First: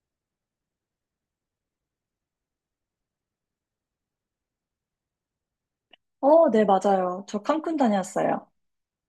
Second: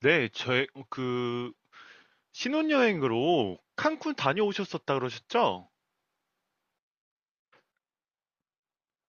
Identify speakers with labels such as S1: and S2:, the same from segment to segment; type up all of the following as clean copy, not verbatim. S1: 네, 그, 신혼여행으로 칸쿤 다녀오셨었다 그러셨죠?
S2: 네, 맞아요. 저 칸쿤 다녀왔어요.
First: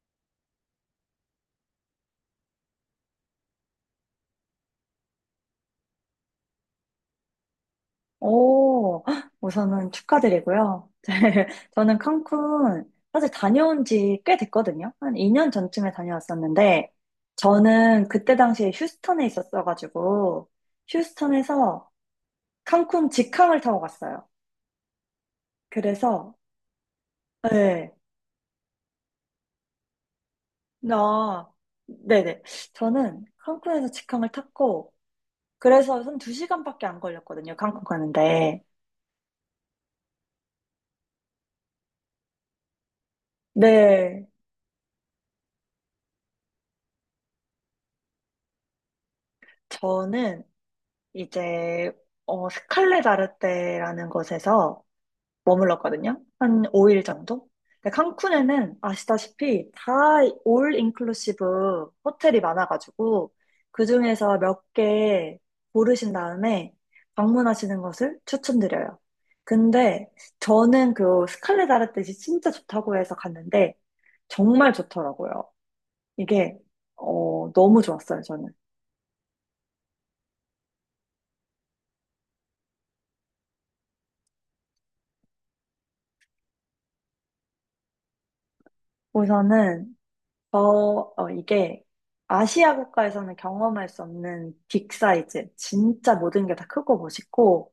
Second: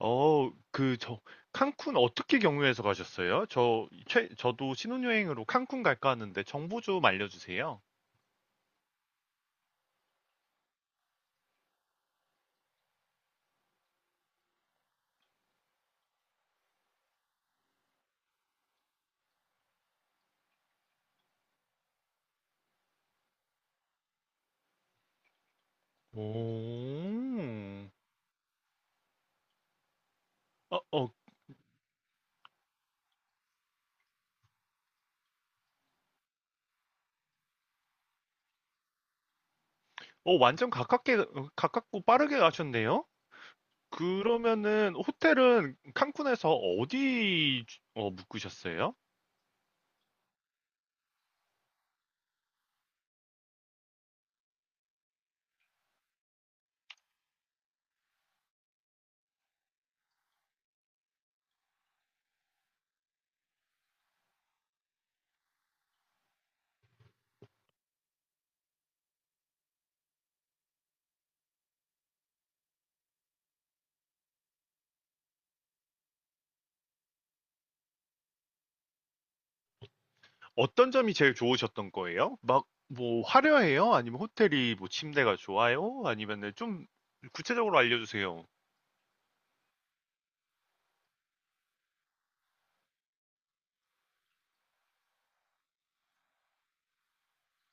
S1: 어, 그, 저, 칸쿤 어떻게 경유해서 가셨어요? 저도 신혼여행으로 칸쿤 갈까 하는데 정보 좀 알려주세요.
S2: 오, 우선은 축하드리고요. 저는 칸쿤 사실 다녀온 지 꽤 됐거든요. 한 2년 전쯤에 다녀왔었는데, 저는 그때 당시에 휴스턴에 있었어가지고, 휴스턴에서 칸쿤 직항을 타고 갔어요.
S1: 오,
S2: 그래서, 네,
S1: 어, 어,
S2: 나, 네네. 저는 칸쿤에서 직항을 탔고, 그래서 한 2시간밖에 안 걸렸거든요. 칸쿤 가는데.
S1: 가깝고 빠르게 가셨네요?
S2: 네,
S1: 그러면은, 호텔은 칸쿤에서 어디, 묵으셨어요?
S2: 저는 이제 스칼레 다르테라는 곳에서 머물렀거든요. 한 5일 정도? 근데 칸쿤에는 아시다시피 다 올 인클루시브 호텔이 많아가지고 그중에서 몇 개 고르신 다음에 방문하시는 것을 추천드려요. 근데 저는 그 스칼레 다르테 진짜 좋다고 해서 갔는데 정말 좋더라고요. 이게 너무 좋았어요, 저는.
S1: 어떤 점이 제일 좋으셨던 거예요? 막 뭐 화려해요? 아니면 호텔이 뭐 침대가 좋아요? 아니면은 좀 구체적으로 알려주세요.
S2: 우선은 어, 이게 아시아 국가에서는 경험할 수 없는 빅 사이즈. 진짜 모든 게 다 크고 멋있고,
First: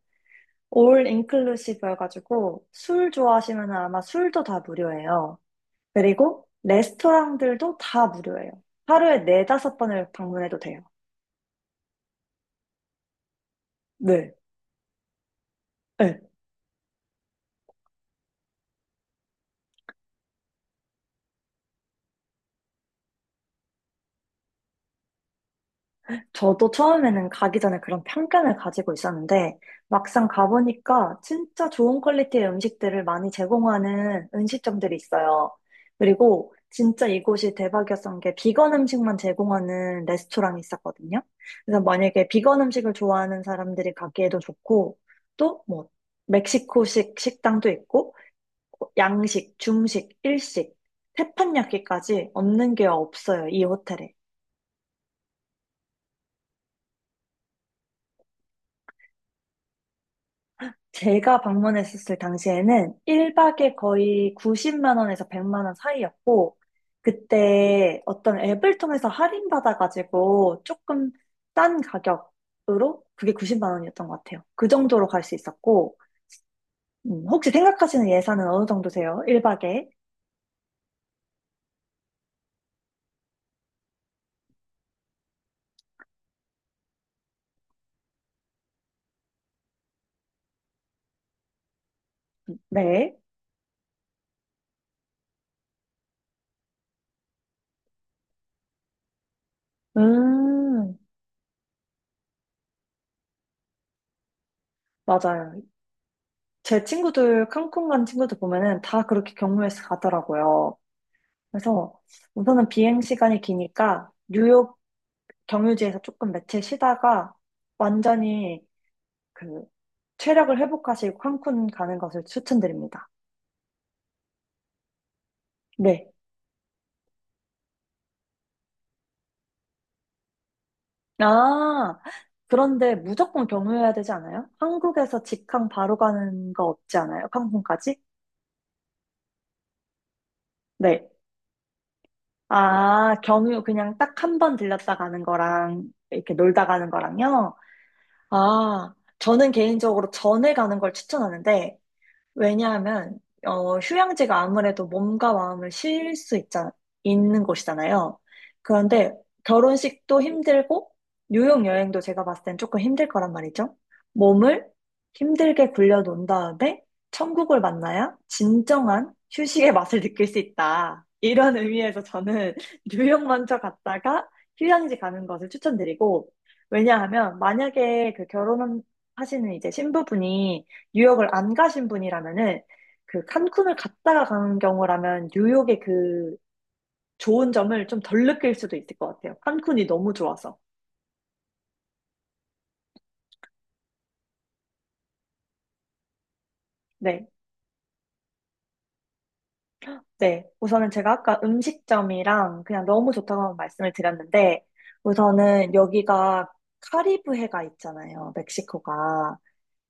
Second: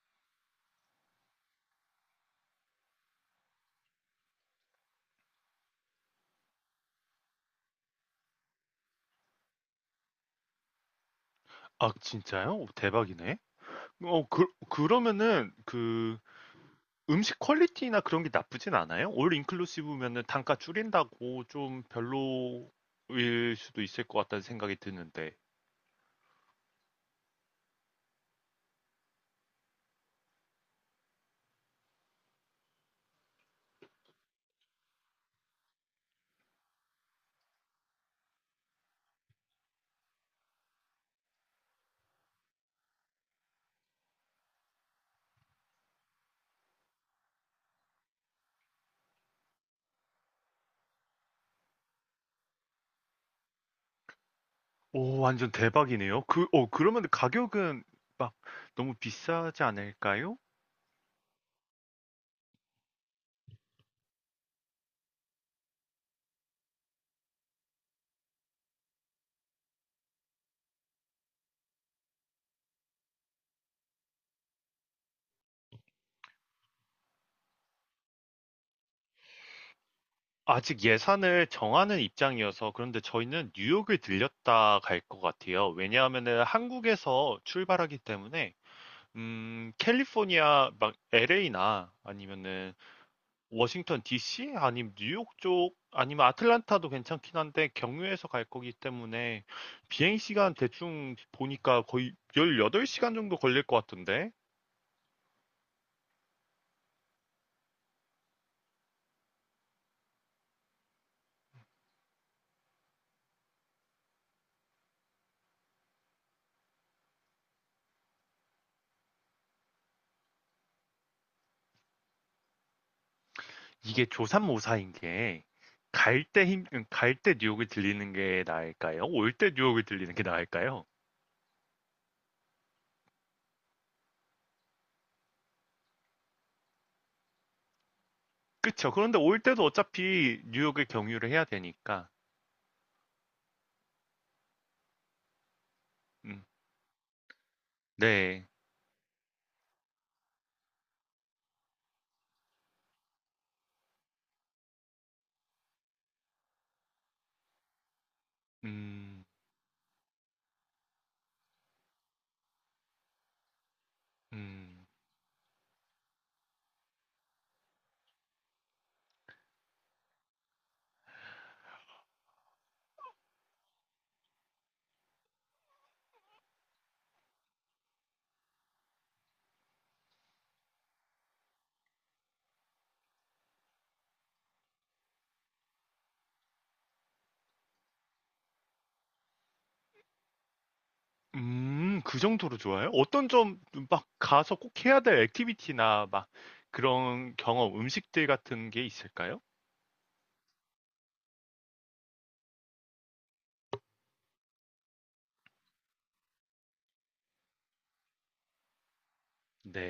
S2: 올 인클루시브 해가지고, 술 좋아하시면 아마 술도 다 무료예요. 그리고 레스토랑들도 다 무료예요. 하루에 네다섯 번을 방문해도 돼요.
S1: 아, 진짜요? 오, 대박이네.
S2: 네.
S1: 그러면은 그
S2: 네.
S1: 음식 퀄리티나 그런 게 나쁘진 않아요? 올 인클루시브면은 단가 줄인다고 좀 별로일 수도 있을 것 같다는 생각이 드는데.
S2: 저도 처음에는 가기 전에 그런 편견을 가지고 있었는데, 막상 가보니까 진짜 좋은 퀄리티의 음식들을 많이 제공하는 음식점들이 있어요. 그리고 진짜 이곳이 대박이었던 게 비건 음식만 제공하는 레스토랑이 있었거든요. 그래서 만약에 비건 음식을 좋아하는 사람들이 가기에도 좋고, 또 뭐, 멕시코식 식당도 있고, 양식, 중식, 일식, 태판야끼까지 없는 게 없어요, 이 호텔에.
S1: 오, 완전 대박이네요. 그러면 가격은 막 너무 비싸지 않을까요?
S2: 제가 방문했었을 당시에는 1박에 거의 90만 원에서 100만 원 사이였고, 그때 어떤 앱을 통해서 할인받아가지고 조금 싼 가격으로 그게 90만 원이었던 것 같아요. 그 정도로 갈 수 있었고, 혹시 생각하시는 예산은 어느 정도세요? 1박에?
S1: 아직 예산을 정하는 입장이어서 그런데 저희는 뉴욕을 들렸다 갈 것 같아요. 왜냐하면은 한국에서 출발하기 때문에 캘리포니아 막 LA나 아니면은
S2: 네.
S1: 워싱턴 DC 아니면 뉴욕 쪽 아니면 아틀란타도 괜찮긴 한데 경유해서 갈 거기 때문에 비행 시간
S2: 음,
S1: 대충 보니까 거의 18시간 정도 걸릴 것 같은데.
S2: 맞아요. 제 친구들, 칸쿤 간 친구들 보면은 다 그렇게 경로에서 가더라고요. 그래서 우선은 비행 시간이 기니까 뉴욕 경유지에서 조금 며칠 쉬다가 완전히 그 체력을 회복하시고 칸쿤 가는 것을 추천드립니다.
S1: 이게 조삼모사인 게
S2: 네.
S1: 갈때 뉴욕이 들리는 게 나을까요? 올 때 뉴욕이 들리는 게 나을까요?
S2: 아, 그런데 무조건 경유해야 되지 않아요? 한국에서 직항 바로 가는 거 없지 않아요? 칸쿤까지?
S1: 그쵸. 그런데 올 때도 어차피 뉴욕에
S2: 네.
S1: 경유를 해야 되니까.
S2: 아, 경유 그냥 딱 한 번 들렸다 가는 거랑 이렇게
S1: 음,
S2: 놀다 가는 거랑요?
S1: 네.
S2: 아, 저는 개인적으로 전에 가는 걸 추천하는데 왜냐하면 휴양지가 아무래도 몸과 마음을 쉴 수 있는 곳이잖아요. 그런데
S1: 음,
S2: 결혼식도 힘들고 뉴욕 여행도 제가 봤을 땐 조금 힘들 거란 말이죠. 몸을
S1: 음,
S2: 힘들게 굴려놓은 다음에 천국을 만나야 진정한 휴식의 맛을 느낄 수 있다. 이런 의미에서 저는 뉴욕 먼저 갔다가 휴양지 가는 것을 추천드리고 왜냐하면 만약에 그 결혼하시는 이제 신부분이 뉴욕을 안 가신 분이라면은 그 칸쿤을 갔다가 가는 경우라면 뉴욕의 그 좋은 점을 좀 덜 느낄 수도 있을 것 같아요. 칸쿤이 너무 좋아서.
S1: 그 정도로 좋아요? 어떤 점 막 가서 꼭 해야 될 액티비티나 막
S2: 네.
S1: 그런 경험, 음식들 같은 게 있을까요?
S2: 네. 우선은 제가 아까 음식점이랑 그냥 너무 좋다고 말씀을 드렸는데 우선은 여기가 카리브해가 있잖아요. 멕시코가.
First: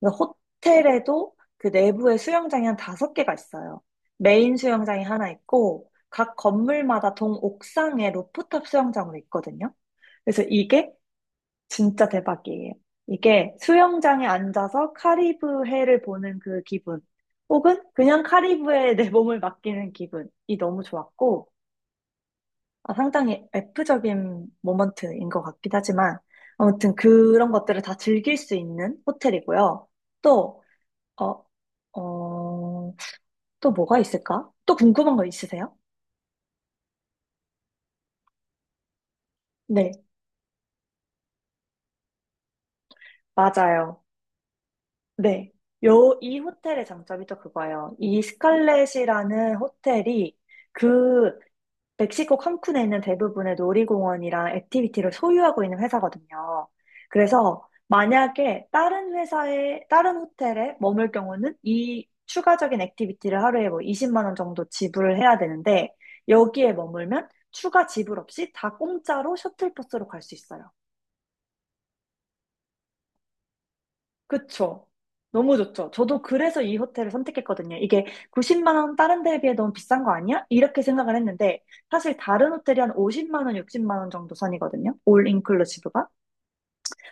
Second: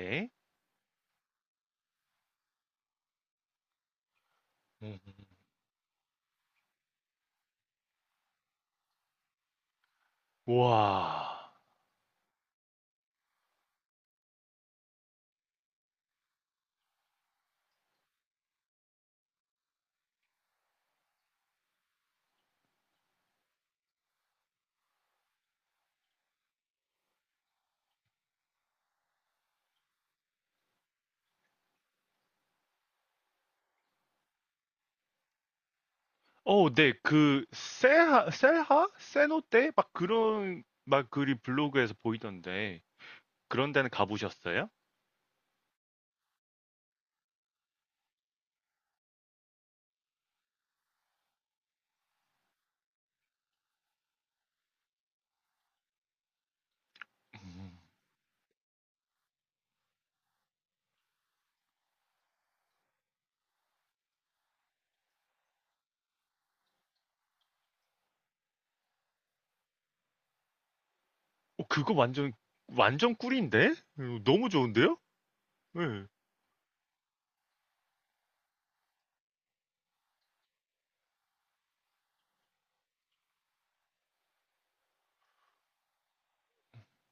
S2: 그래서 호텔에도 그 내부에 수영장이 한 다섯 개가 있어요. 메인
S1: 음,
S2: 수영장이 하나 있고 각 건물마다 동옥상에 루프탑 수영장으로 있거든요. 그래서 이게
S1: 와.
S2: 진짜 대박이에요. 이게 수영장에 앉아서 카리브해를 보는 그 기분, 혹은 그냥 카리브해에 내 몸을 맡기는 기분이 너무 좋았고, 아, 상당히 F적인 모먼트인 것 같긴 하지만, 아무튼 그런 것들을 다 즐길 수 있는 호텔이고요. 또, 어, 어, 또 뭐가 있을까? 또 궁금한 거 있으세요?
S1: 네, 셀하, 셀하? 세노테?
S2: 네,
S1: 막 그런, 막 글이 블로그에서 보이던데, 그런 데는
S2: 맞아요.
S1: 가보셨어요?
S2: 네. 이 호텔의 장점이 또 그거예요. 이 스칼렛이라는 호텔이 그 멕시코 칸쿤에 있는 대부분의 놀이공원이랑 액티비티를 소유하고 있는 회사거든요. 그래서
S1: 음.
S2: 만약에 다른 호텔에 머물 경우는 이 추가적인 액티비티를 하루에 뭐 20만 원 정도 지불을 해야 되는데 여기에 머물면 추가 지불 없이 다 공짜로 셔틀버스로 갈 수 있어요.
S1: 그거 완전, 완전 꿀인데? 너무
S2: 그쵸.
S1: 좋은데요?
S2: 너무
S1: 네.
S2: 좋죠. 저도 그래서 이 호텔을 선택했거든요. 이게 90만 원 다른 데에 비해 너무 비싼 거 아니야? 이렇게 생각을 했는데 사실 다른 호텔이 한 50만 원, 60만 원 정도 선이거든요. 올 인클루시브가.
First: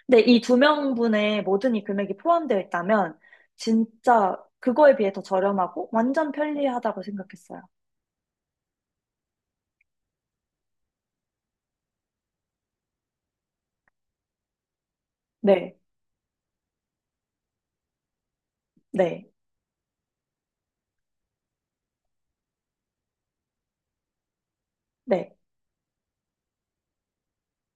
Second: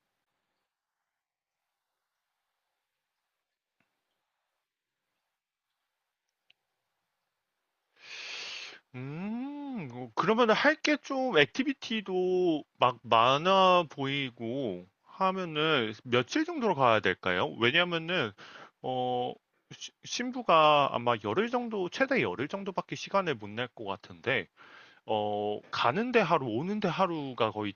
S2: 근데 이 두 명분의 모든 이 금액이 포함되어 있다면 진짜 그거에 비해 더 저렴하고 완전 편리하다고 생각했어요.
S1: 그러면 할 게 좀, 액티비티도 막 많아 보이고
S2: 네,
S1: 하면은 며칠 정도로 가야 될까요? 왜냐면은,
S2: 네,
S1: 어, 신부가 아마 열흘 정도, 최대 열흘 정도밖에 시간을 못 낼 것 같은데,
S2: 네,
S1: 가는데 하루, 오는데 하루가 거의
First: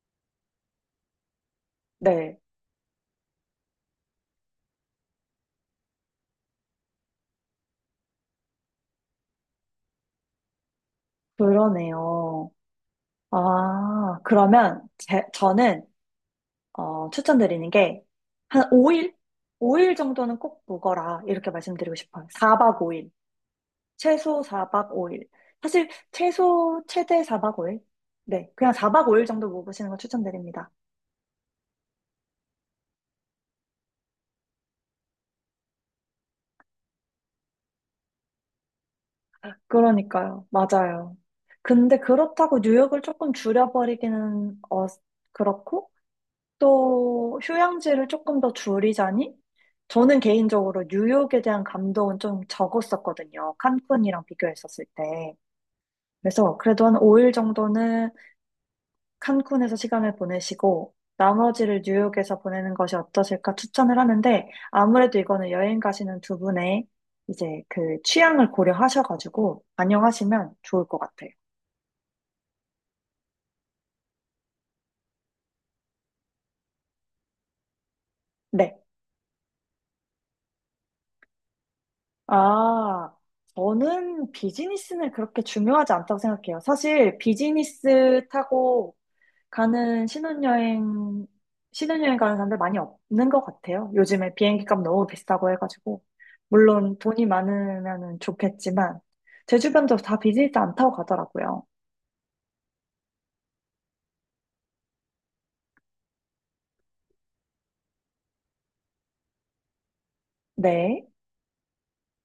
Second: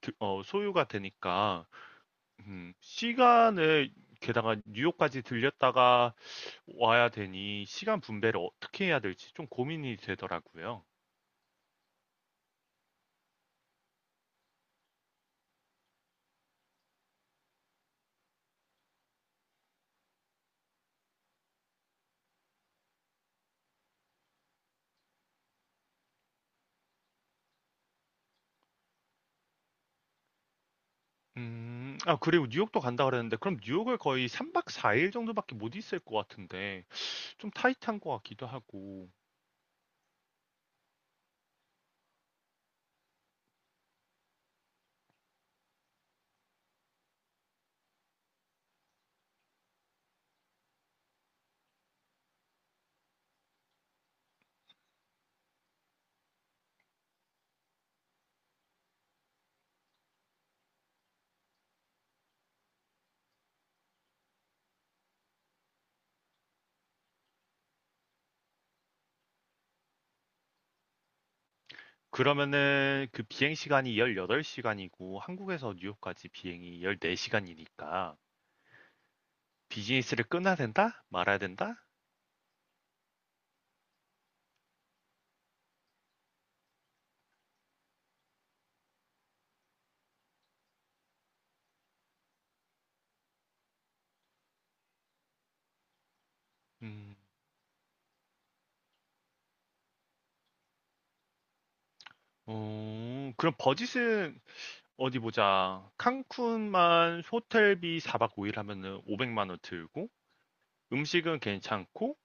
S1: 소요가 되니까,
S2: 네.
S1: 시간을, 게다가 뉴욕까지 들렸다가 와야 되니, 시간 분배를 어떻게 해야 될지 좀 고민이 되더라고요.
S2: 그러네요. 아, 그러면 저는 추천드리는 게, 한 5일? 5일 정도는 꼭 묵어라. 이렇게 말씀드리고 싶어요. 4박 5일. 최소 4박 5일. 사실, 최소, 최대 4박 5일? 네. 그냥 4박 5일 정도 묵으시는 거 추천드립니다.
S1: 아, 그리고 뉴욕도 간다 그랬는데, 그럼 뉴욕을 거의 3박 4일 정도밖에 못 있을 것 같은데, 좀 타이트한 것 같기도 하고,
S2: 그러니까요. 맞아요. 근데 그렇다고 뉴욕을 조금 줄여버리기는, 그렇고, 또, 휴양지를 조금 더 줄이자니? 저는 개인적으로 뉴욕에 대한 감동은 좀 적었었거든요. 칸쿤이랑 비교했었을 때. 그래서 그래도 한 5일 정도는 칸쿤에서 시간을 보내시고 나머지를 뉴욕에서 보내는 것이 어떠실까 추천을 하는데 아무래도 이거는 여행 가시는 두 분의 이제 그 취향을 고려하셔가지고 반영하시면 좋을 것 같아요.
S1: 그러면은 그 비행 시간이 18시간이고, 한국에서 뉴욕까지 비행이 14시간이니까,
S2: 네.
S1: 비즈니스를 끊어야 된다? 말아야 된다?
S2: 아, 저는 비즈니스는 그렇게 중요하지 않다고 생각해요. 사실 비즈니스 타고 가는 신혼여행 가는 사람들 많이 없는 것 같아요. 요즘에 비행기 값 너무 비싸고 해가지고. 물론
S1: 음.
S2: 돈이 많으면 좋겠지만, 제 주변도 다 비즈니스 안 타고 가더라고요.
S1: 그럼 버짓은 어디 보자. 칸쿤만 호텔비 4박 5일 하면은 500만 원 들고
S2: 네,
S1: 음식은 괜찮고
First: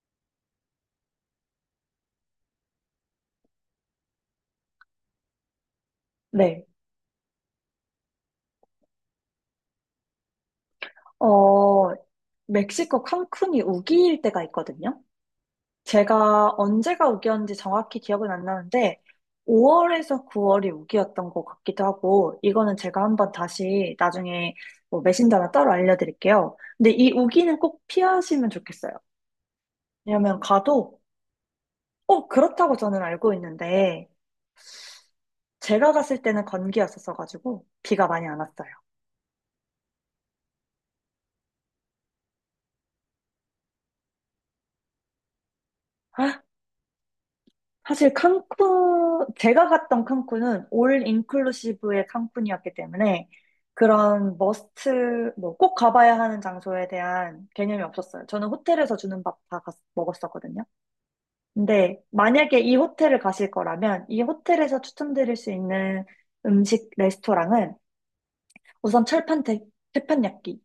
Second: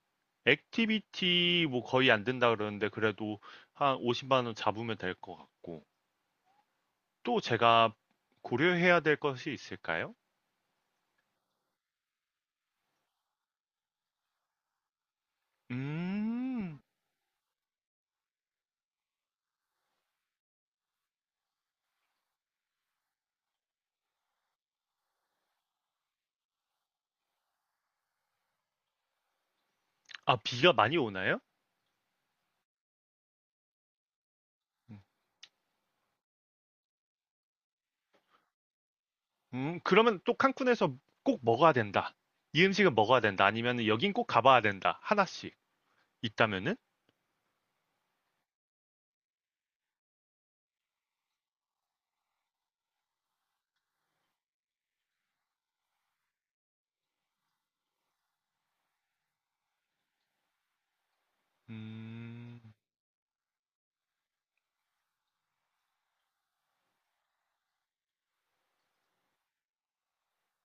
S1: 액티비티 뭐 거의 안된다 그러는데 그래도 한 50만 원 잡으면 될 것 같고
S2: 네.
S1: 또 제가 고려해야 될 것이 있을까요?
S2: 어, 멕시코 칸쿤이 우기일 때가 있거든요. 제가
S1: 음.
S2: 언제가 우기였는지 정확히 기억은 안 나는데, 5월에서 9월이 우기였던 것 같기도 하고, 이거는 제가 한번 다시 나중에 뭐 메신저나 따로 알려드릴게요. 근데 이 우기는 꼭 피하시면 좋겠어요.
S1: 아,
S2: 왜냐면
S1: 비가 많이
S2: 가도,
S1: 오나요?
S2: 그렇다고 저는 알고 있는데, 제가 갔을 때는 건기였었어가지고, 비가 많이 안 왔어요.
S1: 그러면 또 칸쿤에서 꼭 먹어야 된다. 이 음식은 먹어야 된다. 아니면 여긴 꼭 가봐야 된다. 하나씩 있다면은?
S2: 사실 칸쿤, 제가 갔던 칸쿤은 올 인클루시브의 칸쿤이었기 때문에 그런 머스트, 뭐 꼭 가봐야 하는 장소에 대한 개념이 없었어요. 저는 호텔에서 주는 밥 다 먹었었거든요. 근데 만약에
S1: 음.
S2: 이 호텔을 가실 거라면 이 호텔에서 추천드릴 수 있는 음식 레스토랑은 우선 철판 판야끼이고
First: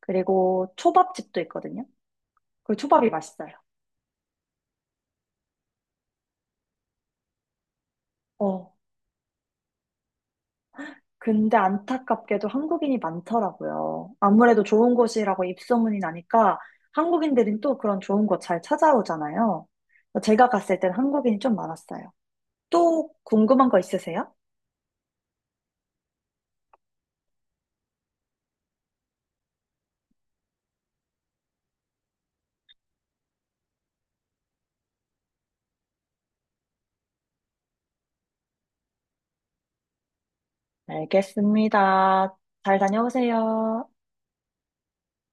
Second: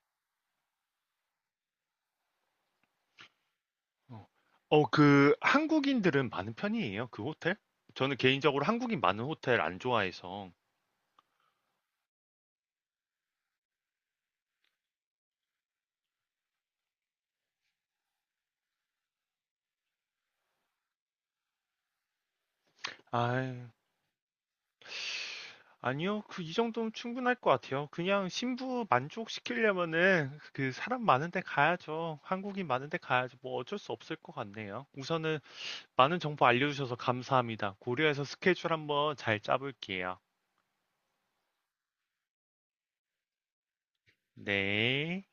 S2: 그리고 초밥집도 있거든요. 그 초밥이 맛있어요.
S1: 어. 그 한국인들은 많은 편이에요? 그 호텔? 저는 개인적으로
S2: 어,
S1: 한국인 많은 호텔 안 좋아해서.
S2: 근데 안타깝게도 한국인이 많더라고요. 아무래도 좋은 곳이라고 입소문이 나니까 한국인들은 또 그런 좋은 곳 잘 찾아오잖아요. 제가 갔을 땐 한국인이 좀 많았어요. 또
S1: 아,
S2: 궁금한 거 있으세요?
S1: 아니요. 이 정도면 충분할 것 같아요. 그냥 신부 만족시키려면은 그 사람 많은 데 가야죠. 한국인 많은 데 가야죠. 뭐 어쩔 수 없을 것 같네요. 우선은 많은 정보 알려주셔서 감사합니다. 고려해서 스케줄 한번 잘 짜볼게요.
S2: 알겠습니다. 잘 다녀오세요.
S1: 네.